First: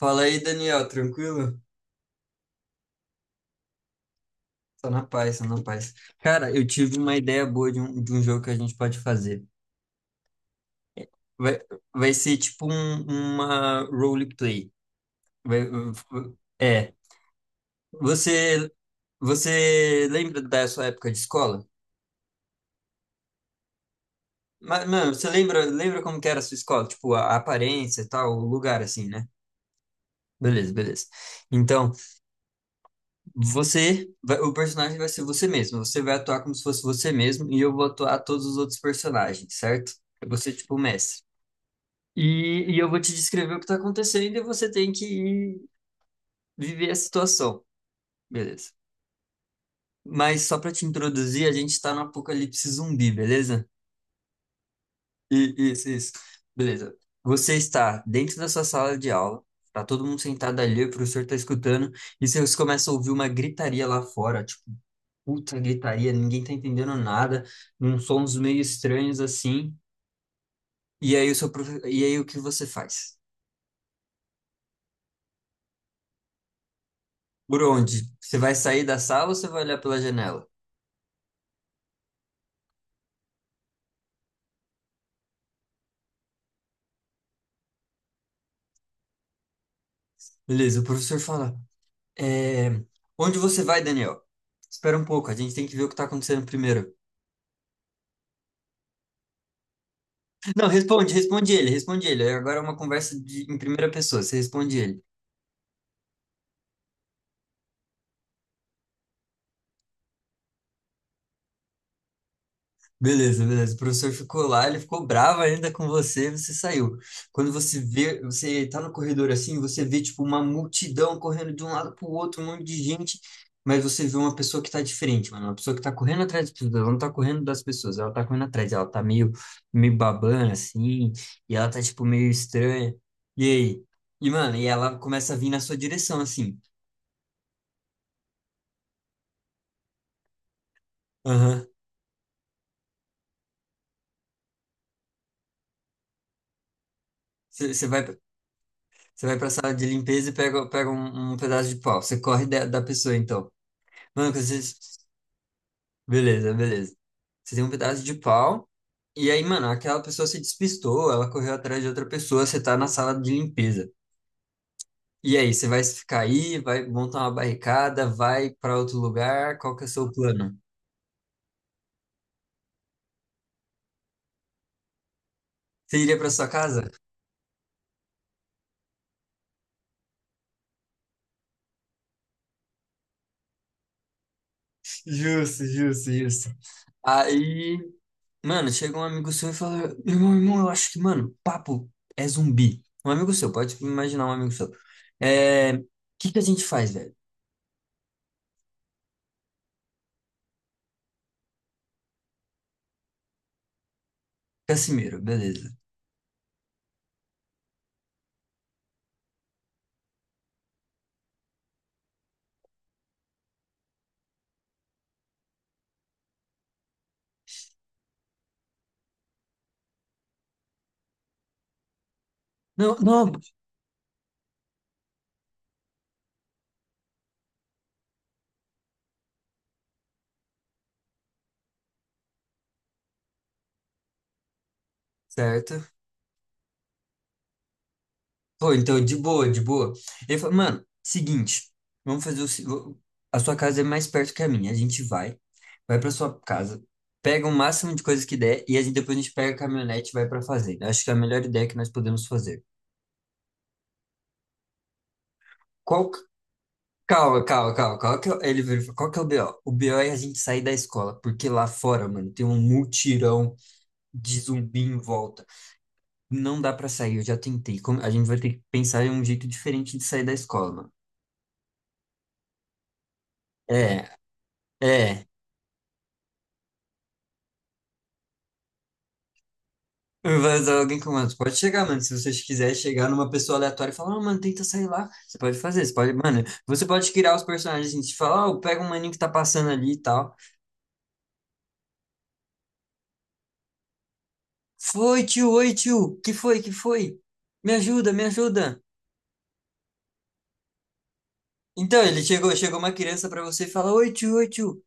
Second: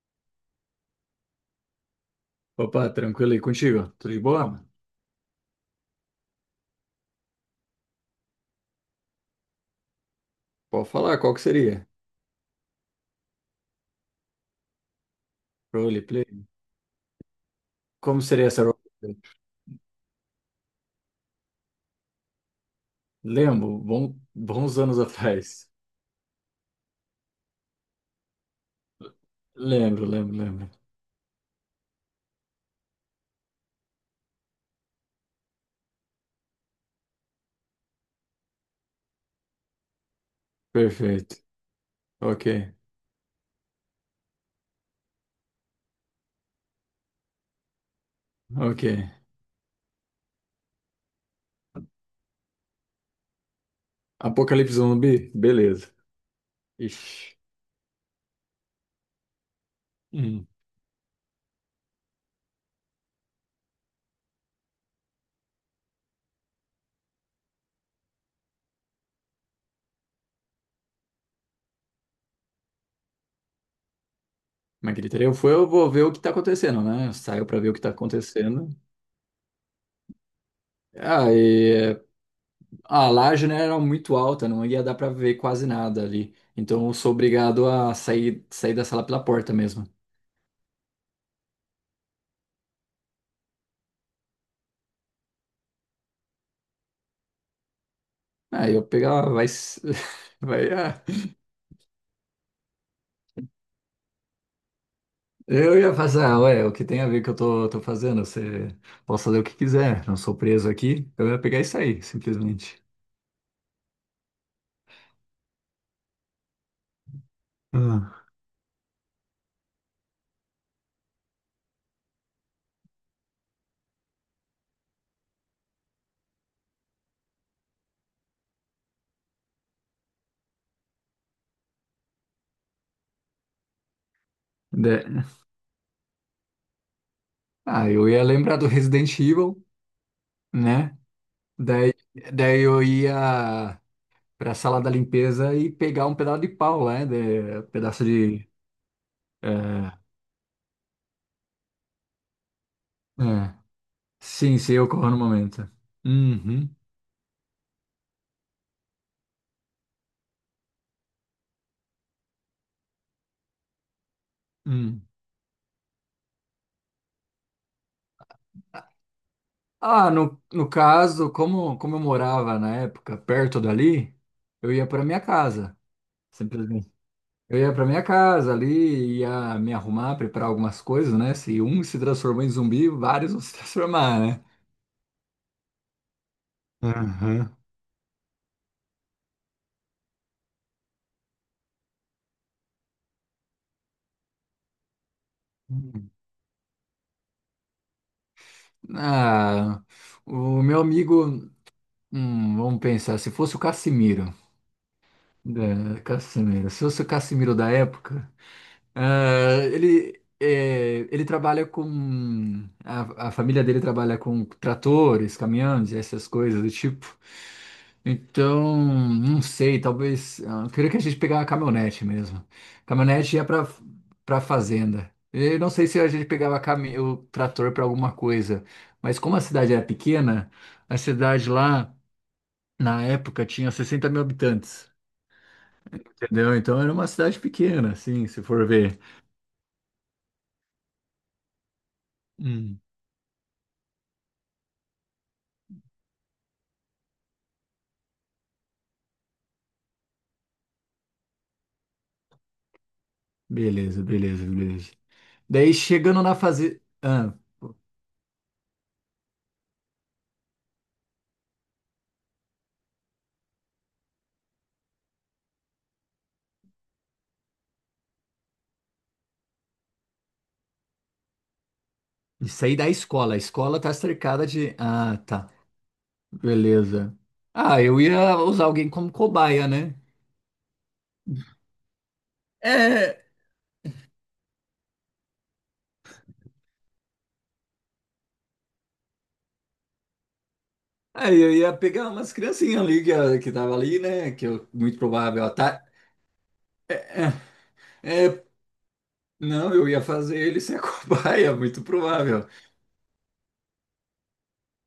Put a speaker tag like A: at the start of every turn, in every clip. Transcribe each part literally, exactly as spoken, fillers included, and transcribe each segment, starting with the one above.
A: Fala aí, Daniel, tranquilo?
B: Opa, tranquilo aí contigo? Tudo de boa, mano?
A: Só na paz, só na paz. Cara, eu tive uma ideia boa de um, de um jogo que a gente pode fazer.
B: Pode falar, qual que
A: Vai,
B: seria?
A: vai ser tipo um, uma roleplay. Vai,
B: Roleplay?
A: é,
B: Como seria essa
A: você,
B: roleplay?
A: você lembra da sua época de escola?
B: Lembro, bom- bons
A: Mas,
B: anos
A: mano, você lembra,
B: atrás.
A: lembra como que era a sua escola? Tipo, a, a aparência e tal, o lugar assim, né?
B: Lembro, lembro, lembro.
A: Beleza, beleza. Então, Você, vai- o personagem vai ser você mesmo. Você vai atuar como se fosse você mesmo e eu vou atuar todos os outros personagens, certo? Eu vou ser tipo o mestre.
B: Perfeito. Ok,
A: E, e eu vou te descrever o que tá acontecendo e você tem que ir viver a situação, beleza?
B: ok.
A: Mas só para te introduzir, a gente tá no apocalipse zumbi, beleza?
B: Apocalipse zumbi?
A: E-
B: Beleza.
A: Isso, isso. Beleza.
B: Ixi.
A: Você está dentro da sua sala de aula, tá todo mundo
B: Hum.
A: sentado ali, o professor tá escutando, e vocês começam a ouvir uma gritaria lá fora, puta gritaria, ninguém tá entendendo nada, uns sons meio estranhos assim. E aí o seu profe- e aí o que você faz?
B: Mas gritaria eu fui, eu vou ver o que tá acontecendo, né? Eu saio pra
A: Por
B: ver o que tá
A: onde? Você vai
B: acontecendo.
A: sair da sala ou você vai olhar pela janela?
B: Ah, e a laje, né, era muito alta, não ia dar pra ver quase nada ali. Então eu sou obrigado a sair, sair da sala pela porta mesmo.
A: Beleza, o professor fala: é... Onde você vai, Daniel? Espera um pouco, a gente tem que ver o que tá acontecendo primeiro.
B: Ah, eu pegava, vai. s-
A: Não,
B: vai ah,
A: responde, responde ele, responde ele. Agora é uma conversa de- em primeira pessoa, você responde ele.
B: eu ia passar, ué, o que tem a ver que eu tô, tô fazendo? Você pode fazer o que quiser, não sou preso aqui. Eu ia pegar e sair, simplesmente.
A: Beleza, beleza. O professor ficou lá, ele ficou bravo ainda com você, você saiu. Quando você vê,
B: Ah,
A: você tá no corredor assim, você vê tipo uma multidão correndo de um lado pro outro, um monte de gente, mas você vê uma pessoa que tá diferente, mano, uma pessoa que tá correndo atrás das pessoas, ela não tá correndo das pessoas, ela tá correndo atrás, ela tá meio meio babana assim, e ela tá tipo meio estranha. E aí? E mano, e ela
B: Da-
A: começa a vir na sua direção assim.
B: ah, eu ia lembrar do Resident Evil, né?
A: Aham.
B: Daí, daí eu ia pra sala da limpeza e pegar um pedaço de pau, né? De,
A: Você vai
B: pedaço de.
A: Você vai pra sala de
B: É,
A: limpeza e pega, pega um, um pedaço de pau. Você corre da, da pessoa, então.
B: é.
A: Mano, quando
B: Sim, sim,
A: vocês...
B: ocorreu no momento.
A: Beleza,
B: Uhum,
A: beleza. Você tem um pedaço de pau, e aí, mano, aquela pessoa se despistou, ela correu atrás de outra pessoa, você tá na sala de limpeza.
B: uhum.
A: E aí, você vai ficar aí, vai montar uma barricada, vai pra outro lugar, qual que é o seu
B: Ah, no,
A: plano?
B: no caso, como, como eu morava na época perto dali, eu ia para minha casa,
A: Você iria pra sua casa?
B: simplesmente. Eu ia para minha casa ali, ia me arrumar, preparar algumas coisas, né? Se um se transformou em zumbi, vários vão se transformar, né?
A: Justo, justo, justo.
B: Aham.
A: Aí, mano, chega um amigo seu e fala, irmão, irmão, eu acho que, mano, papo é zumbi. Um amigo seu, pode imaginar um amigo seu. É... O
B: Hum.
A: que que a gente faz, velho?
B: Ah, o meu amigo, hum, vamos pensar, se fosse o Cassimiro,
A: Cassimiro, beleza.
B: é, Cassimiro, se fosse o Cassimiro da época. Ah, ele, é, ele trabalha com. A, a família dele trabalha com tratores, caminhões, essas coisas do tipo. Então, não sei, talvez. ah, Eu queria que a gente pegasse uma caminhonete mesmo.
A: Não, não,
B: Caminhonete ia para para fazenda. Eu não sei se a gente pegava cami- o trator para alguma coisa, mas como a cidade era pequena, a cidade lá, na época, tinha sessenta mil habitantes.
A: certo.
B: Entendeu? Então era uma cidade pequena, assim, se for
A: Pô,
B: ver.
A: então, de boa, de boa. Ele falou, mano, seguinte, vamos fazer o. se-
B: Hum.
A: vo- A sua casa é mais perto que a minha. A gente vai, vai pra sua casa, pega o máximo de coisas que der e a gente, depois a gente pega a caminhonete e vai pra fazenda. Acho que é a melhor ideia que nós podemos fazer.
B: Beleza, beleza, beleza. Daí
A: Qual. que-
B: chegando na fase. Ah,
A: Calma, calma, calma. Qual que é, o- ele virou e falou, qual que é o B O? O B O é a gente sair da escola, porque lá fora, mano, tem um mutirão de zumbi em volta. Não dá pra sair, eu já tentei. Como- A gente vai ter que pensar em um jeito diferente de sair da escola, mano.
B: isso aí da escola. A escola tá
A: É,
B: cercada de. Ah,
A: é.
B: tá. Beleza. Ah, eu ia usar alguém como cobaia, né?
A: Vai dar alguém com mano. Você Pode chegar, mano. Se você quiser chegar
B: É,
A: numa pessoa aleatória e falar, ah, mano, tenta sair lá. Você pode fazer, você pode. Mano, você pode criar os personagens. Gente, falar ó, pega um maninho que tá passando ali e tal.
B: aí eu ia pegar umas criancinhas ali que, ah, que tava ali, né? Que eu, muito
A: Foi,
B: provável.
A: tio, oi,
B: Tá,
A: tio. Que foi, que foi?
B: é,
A: Me ajuda, me
B: é,
A: ajuda.
B: não, eu ia fazer ele ser a cobaia, muito
A: Então, ele
B: provável.
A: chegou, chegou uma criança pra você e fala, oi, tio, oi, tio.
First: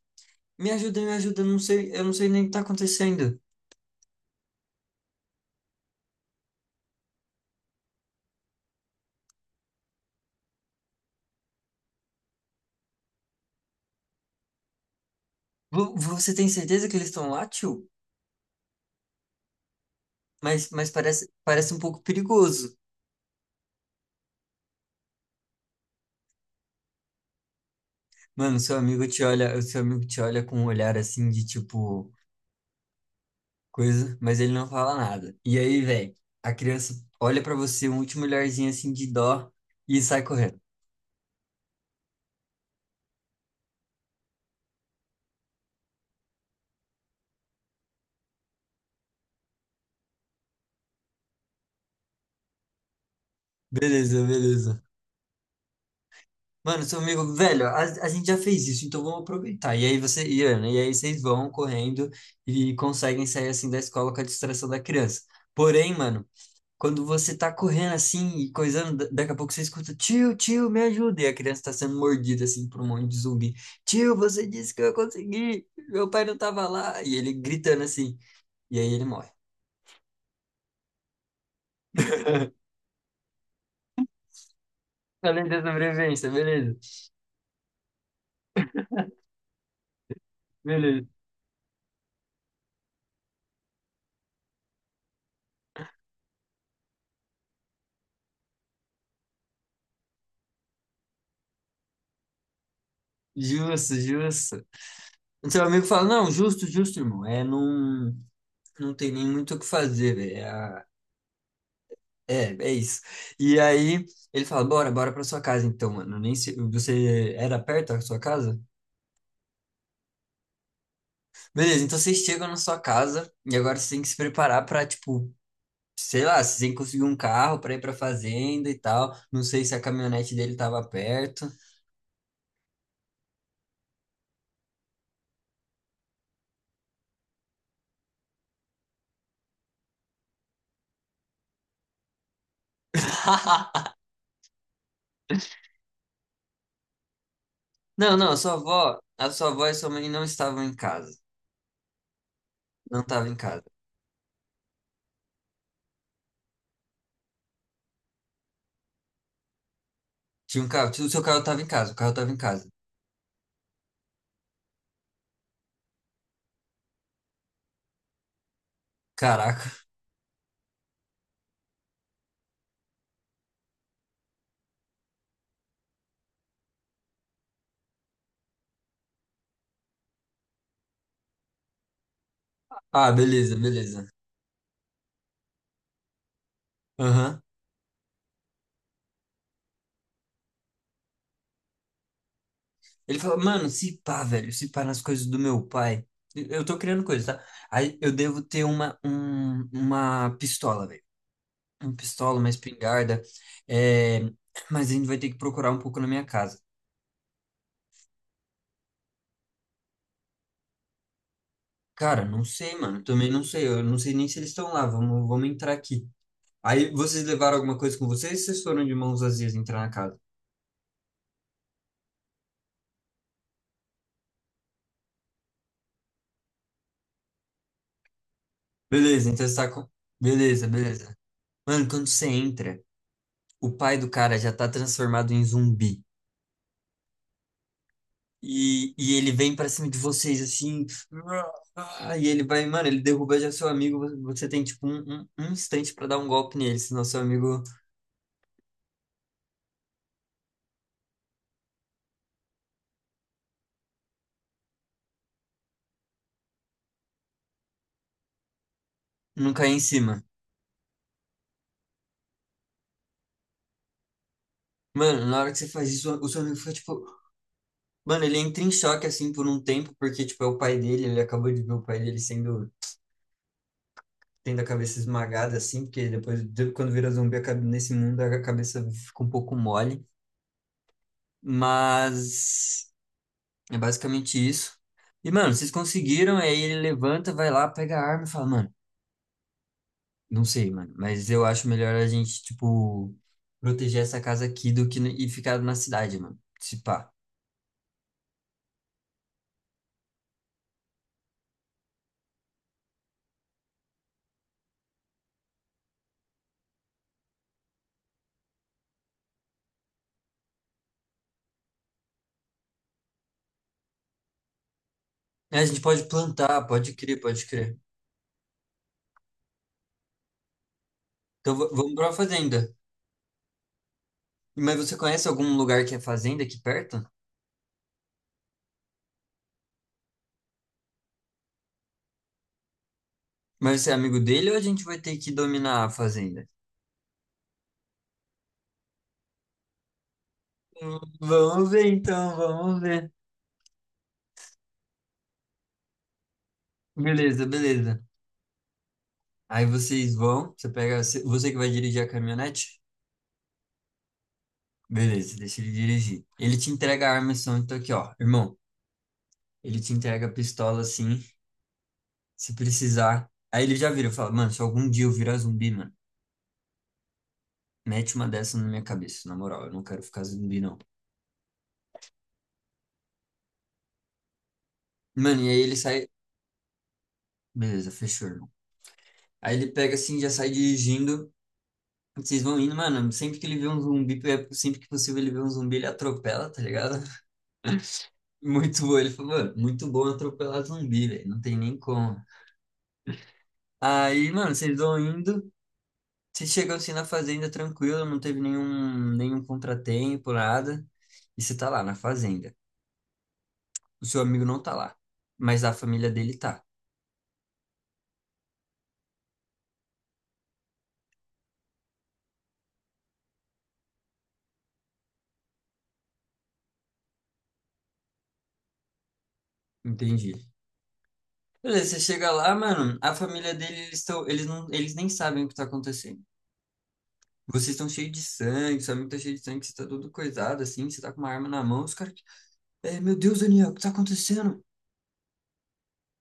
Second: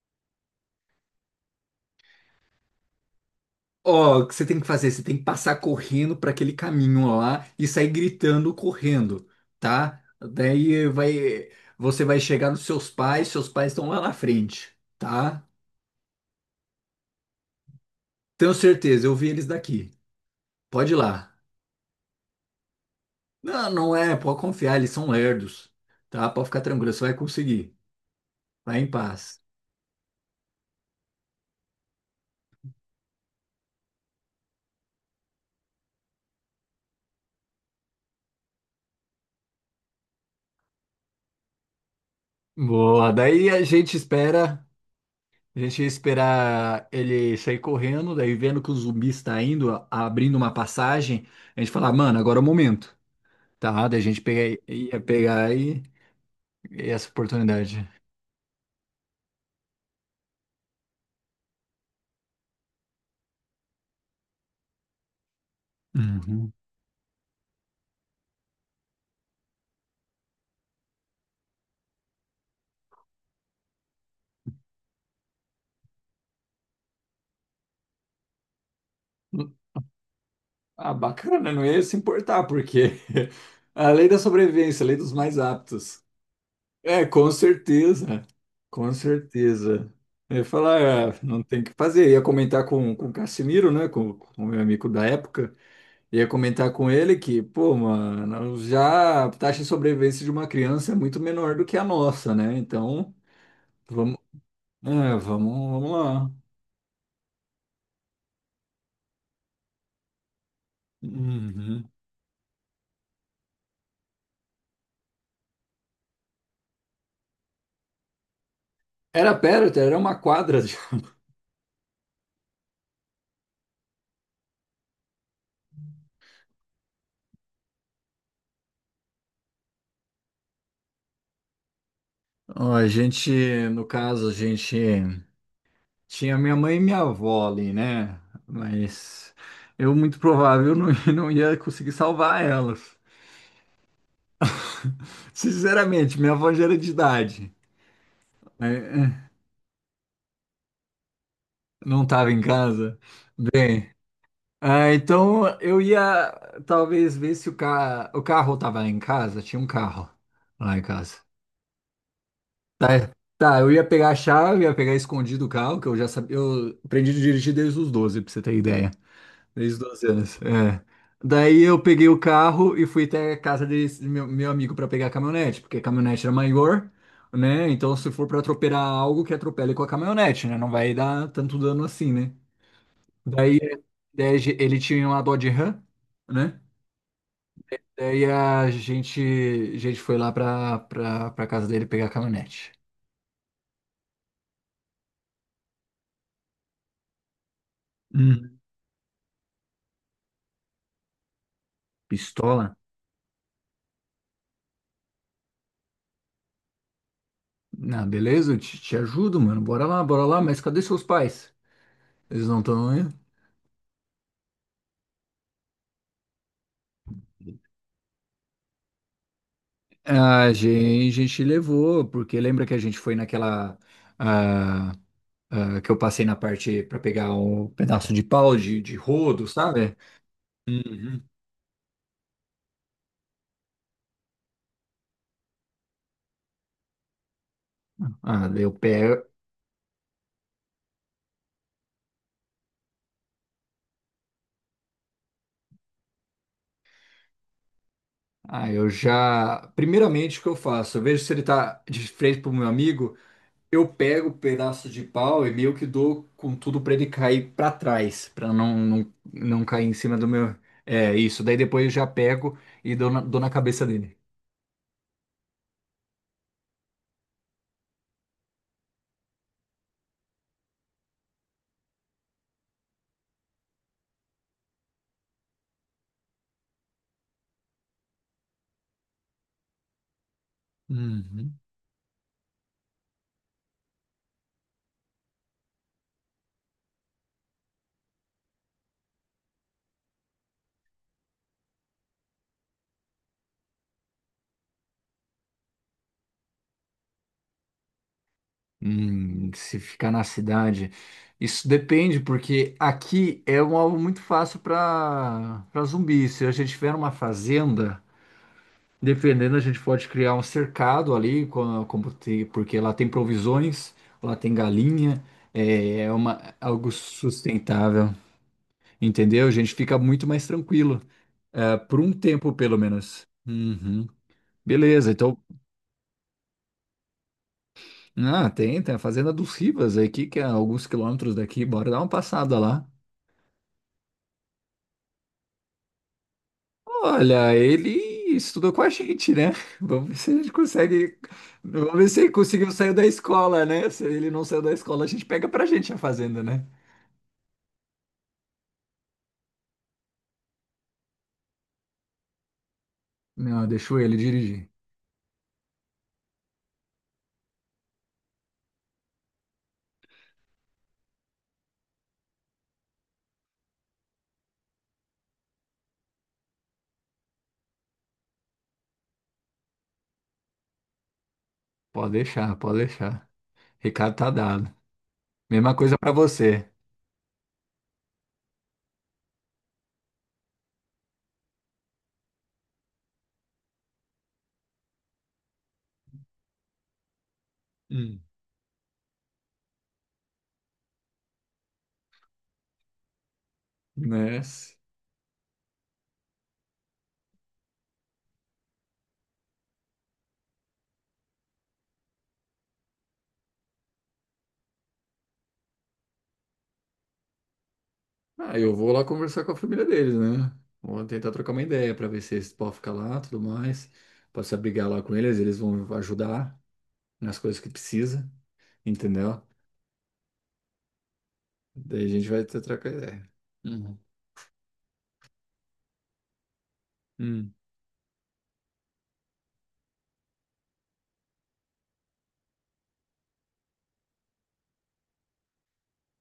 A: Me ajuda, me ajuda. Eu não sei, eu não sei nem o que tá acontecendo.
B: Ó, o que você tem que fazer? Você tem que passar correndo para aquele caminho lá e sair gritando correndo, tá? Daí vai, você vai chegar nos seus pais, seus pais estão lá na frente, tá?
A: Vo- Você tem certeza que eles estão lá, tio?
B: Tenho certeza, eu vi eles daqui.
A: Mas, mas
B: Pode ir
A: parece,
B: lá.
A: parece um pouco perigoso.
B: Não, não é, pode confiar, eles são lerdos, tá? Pode ficar tranquilo, você vai conseguir.
A: Mano, seu
B: Vai em
A: amigo te
B: paz.
A: olha, o seu amigo te olha com um olhar assim de tipo coisa, mas ele não fala nada. E aí, velho, a criança olha pra você um último olharzinho assim de dó e sai correndo.
B: Boa, daí a gente espera, a gente ia esperar ele sair correndo, daí vendo que o zumbi está indo, a- abrindo uma passagem, a gente fala, mano, agora é o momento. Tá, daí a gente
A: Beleza,
B: pega-
A: beleza.
B: ia pegar e,
A: Mano,
B: e
A: seu
B: essa
A: amigo, velho, a,
B: oportunidade.
A: a gente já fez isso, então vamos aproveitar. E aí você, e, Ana, e aí vocês vão correndo e conseguem sair assim da escola com a distração da criança. Porém, mano,
B: Uhum.
A: quando você tá correndo assim e coisando, da- daqui a pouco você escuta, tio, tio, me ajuda. E a criança tá sendo mordida assim por um monte de zumbi. Tio, você disse que eu consegui, meu pai não tava lá. E ele gritando assim. E aí ele morre.
B: Ah, bacana, não ia se importar, porque a lei da sobrevivência, a lei dos mais
A: Além da
B: aptos.
A: sobrevivência, beleza.
B: É, com certeza, com certeza. Eu ia
A: Beleza.
B: falar, ah, não tem o que fazer. Eu ia comentar com, com o Cassimiro, né, com com o meu amigo da época, ia comentar com ele que, pô, mano, já a taxa de sobrevivência de uma criança é muito menor do que a nossa, né? Então,
A: Justo,
B: vamos,
A: justo.
B: é, vamos,
A: O seu amigo
B: vamos
A: fala, não,
B: lá.
A: justo, justo, irmão. É, não, não tem nem muito o que fazer, velho. É, a-
B: Uhum.
A: é é isso. E aí ele fala, bora, bora pra sua casa então, mano. Nem se, você era perto da sua casa?
B: Era perto, era uma quadra. De-
A: Beleza, então vocês chegam na sua casa e agora vocês têm que se preparar pra, tipo, sei lá, vocês têm que conseguir um carro pra ir pra fazenda e tal. Não sei se a caminhonete dele tava perto.
B: Ó, a gente, no caso, a gente tinha minha mãe e minha avó ali, né? Mas eu, muito provável, não, não ia conseguir salvar elas. Sinceramente, minha avó já era de idade.
A: Não, não, a sua avó, a
B: Né?
A: sua avó e sua mãe não estavam em casa.
B: Não estava em casa.
A: Não estavam em casa.
B: Bem, ah, então eu ia talvez ver se o, ca... o carro estava em casa. Tinha um carro
A: Tinha um
B: lá em
A: carro, tinha- o seu
B: casa.
A: carro estava em casa, o carro estava em casa.
B: Tá, tá, eu ia pegar a chave, ia pegar escondido o carro, que eu já sabia. Eu aprendi a dirigir desde os doze pra você ter ideia. Desde os
A: Caraca.
B: doze anos. É. Daí eu peguei o carro e fui até a casa desse meu, meu amigo pra pegar a caminhonete, porque a caminhonete era maior, né? Então se for pra atropelar algo, que atropele com a caminhonete, né? Não vai dar tanto dano assim, né?
A: Ah, beleza,
B: Daí a
A: beleza.
B: ideia de- Ele tinha uma Dodge Ram, né?
A: Aham.
B: Daí a gente, a gente foi lá pra, pra, pra casa dele pegar a caminhonete.
A: Ele falou, mano, se pá, velho, se pá nas coisas do meu pai. Eu eu tô criando coisas, tá? Aí eu devo
B: Hum.
A: ter uma, um- uma pistola, velho. Uma pistola, uma
B: Pistola?
A: espingarda. É... Mas a gente vai ter que procurar um pouco na minha casa.
B: Ah, beleza, eu te, te ajudo, mano. Bora lá, bora lá, mas cadê seus pais?
A: Cara, não
B: Eles não
A: sei,
B: estão aí?
A: mano. Também não sei. Eu não sei nem se eles estão lá. Vamos, vamos entrar aqui. Aí vocês levaram alguma coisa com vocês, ou vocês foram de mãos vazias entrar na casa?
B: a gente, a gente levou, porque lembra que a gente foi naquela. ah, ah, que eu passei na parte pra pegar um pedaço de pau de, de
A: Beleza, então
B: rodo,
A: você tá com.
B: sabe?
A: Beleza, beleza.
B: Uhum.
A: Mano, quando você entra, o pai do cara já tá transformado em zumbi.
B: Ah, daí eu
A: E, e
B: pego.
A: ele vem pra cima de vocês assim. ah, E ele vai, mano, ele derruba já seu amigo. vo- Você tem tipo um, um, um instante pra dar um golpe nele, senão seu amigo
B: Ah, eu já. Primeiramente, o que eu faço? Eu vejo se ele tá de frente pro meu amigo. Eu pego o pedaço de pau e meio que dou com tudo pra ele cair pra trás, pra não, não,
A: não
B: não
A: cai em
B: cair em cima
A: cima.
B: do meu. É isso. Daí depois eu já pego e dou na, dou na cabeça dele.
A: Mano, na hora que você faz isso, o seu amigo fica tipo. Mano, ele entra em choque assim por um tempo, porque tipo é o pai dele, ele acabou de ver o pai dele sendo tendo a cabeça esmagada assim, porque depois, de- quando vira zumbi, a cabe- nesse mundo a cabeça fica um pouco mole.
B: Uhum.
A: Mas é basicamente isso. E, mano, vocês conseguiram, aí ele levanta, vai lá, pega a arma e fala, mano, não sei, mano, mas eu acho melhor a gente, tipo, proteger essa casa aqui do que n- e ficar na cidade, mano. Se pá.
B: Hum, se ficar na cidade. Isso depende, porque aqui é um alvo muito fácil pra para zumbi. Se a gente tiver uma fazenda. Dependendo, a gente pode criar um cercado ali, com como te- porque lá tem provisões, lá tem galinha,
A: É, a gente
B: é,
A: pode
B: é uma,
A: plantar,
B: algo
A: pode crer, pode crer.
B: sustentável, entendeu? A gente fica muito mais tranquilo,
A: Então v-
B: é,
A: vamos
B: por
A: pra
B: um tempo
A: fazenda.
B: pelo menos. Uhum.
A: Mas você
B: Beleza,
A: conhece
B: então,
A: algum lugar que é fazenda aqui perto?
B: ah, tem, tem a Fazenda dos Rivas aqui, que é alguns quilômetros daqui, bora dar uma passada lá.
A: Mas você é amigo dele ou a gente vai ter que dominar a fazenda?
B: Olha, ele estudou com a gente, né? Vamos ver se a gente consegue.
A: Vamos ver
B: Vamos ver se ele
A: então,
B: conseguiu
A: vamos
B: sair da
A: ver.
B: escola, né? Se ele não saiu da escola, a gente pega pra gente a fazenda, né?
A: Beleza, beleza. Aí vocês vão, você pega, você que vai dirigir a caminhonete?
B: Não, deixou ele dirigir.
A: Beleza, deixa ele dirigir. Ele te entrega a arma e som, então aqui, ó, irmão. Ele te entrega a pistola assim, se precisar. Aí ele já vira, fala, mano, se algum dia eu virar zumbi, mano, mete uma dessa na minha cabeça, na moral, eu não quero ficar zumbi, não.
B: Pode deixar, pode deixar. Recado tá dado.
A: Mano, e aí ele
B: Mesma coisa
A: sai,
B: pra você.
A: beleza, fechou, irmão. Aí ele pega assim, já sai dirigindo. Vocês vão indo, mano. Sempre que ele vê um zumbi, é sempre que possível ele vê um zumbi, ele atropela, tá ligado?
B: Hum.
A: Muito bom. Ele falou, mano, muito bom atropelar zumbi, velho. Não tem nem como. Aí,
B: Né?
A: mano, vocês vão indo. Vocês chegam assim na fazenda tranquilo, não teve nenhum, nenhum contratempo, nada. E você tá lá na fazenda. O seu amigo não tá lá, mas a família dele tá.
B: Ah, eu vou lá conversar com a família deles, né? Vou tentar trocar uma ideia pra ver se eles podem ficar lá, tudo mais. Posso abrigar lá com eles, eles vão ajudar nas coisas que precisa, entendeu?
A: Entendi. Beleza, você
B: Daí a gente
A: chega
B: vai
A: lá,
B: ter trocar
A: mano, a
B: ideia.
A: família dele,
B: Uhum.
A: eles estão, eles não, eles nem sabem o que tá acontecendo.
B: Hum.
A: Vocês estão cheios de sangue, seu amigo tá cheio de sangue, você tá todo coisado assim, você tá com uma arma na mão, os caras, é, meu Deus, Daniel, o que tá acontecendo?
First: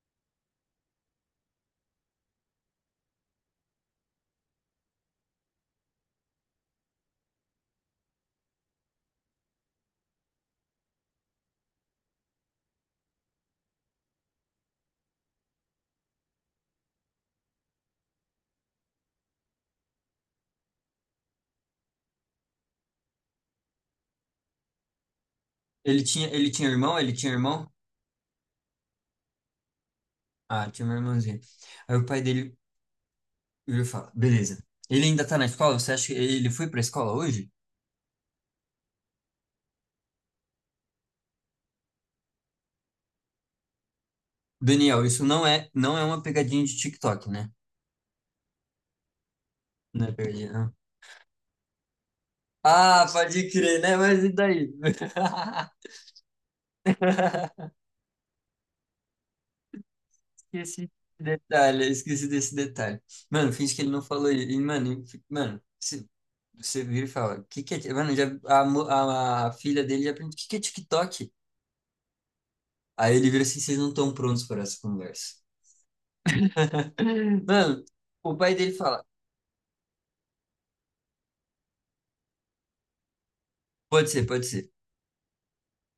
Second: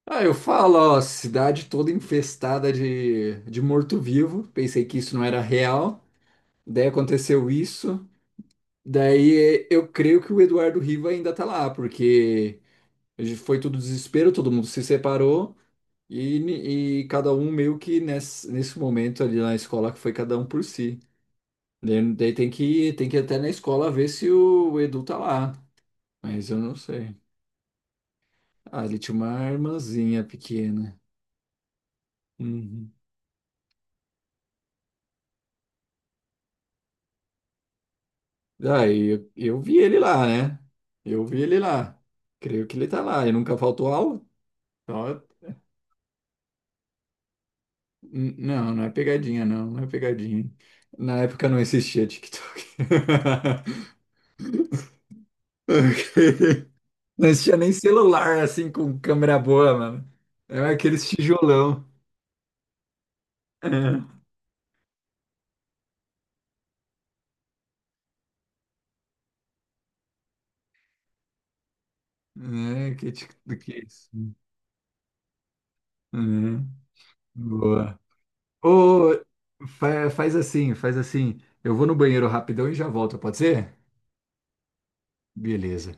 B: Ah, eu falo, ó, cidade toda infestada de, de morto-vivo. Pensei que isso não era real. Daí aconteceu isso. Daí eu creio que o Eduardo Riva ainda tá lá, porque foi tudo desespero, todo mundo se separou e, ni- e cada um meio que nesse, nesse momento ali na escola que foi cada um por si. Daí, daí tem que, tem que ir até na escola ver se o Edu tá lá.
A: Ele tinha,
B: Mas
A: ele
B: eu
A: tinha
B: não
A: irmão? Ele
B: sei.
A: tinha irmão?
B: Ah, ele tinha uma irmãzinha
A: Ah, tinha uma
B: pequena.
A: irmãzinha. Aí o pai dele
B: Uhum.
A: vira e fala, beleza. Ele ainda tá na escola? Você acha que ele foi pra escola hoje?
B: Ah, e eu, eu vi ele lá, né? Eu vi ele lá. Creio que ele tá lá. Ele nunca faltou aula.
A: Daniel,
B: Então,
A: isso
B: eu-
A: não é, não é uma pegadinha de TikTok, né?
B: N- não, não é pegadinha, não. Não é
A: Não é
B: pegadinha.
A: pegadinha, não.
B: Na época não existia TikTok.
A: Ah, pode crer, né? Mas e daí?
B: Ok. Não existia nem celular, assim, com câmera boa, mano. Era
A: Esqueci
B: aqueles
A: desse detalhe,
B: tijolão.
A: esqueci desse detalhe. Mano, finge que ele não
B: É,
A: falou isso. E, mano, e- mano, se- você vira e fala, que que é... ti-" Mano, já, a, mo- a, a filha dele já pergunta, o que que é TikTok?
B: é que,
A: Aí ele vira
B: tic-
A: assim, vocês
B: que
A: não
B: isso.
A: estão prontos para essa conversa.
B: É,
A: Mano,
B: boa.
A: o pai dele fala:
B: Ô, fa- faz assim, faz assim. Eu vou no banheiro rapidão e já volto, pode ser?
A: Pode ser, pode ser.
B: Beleza.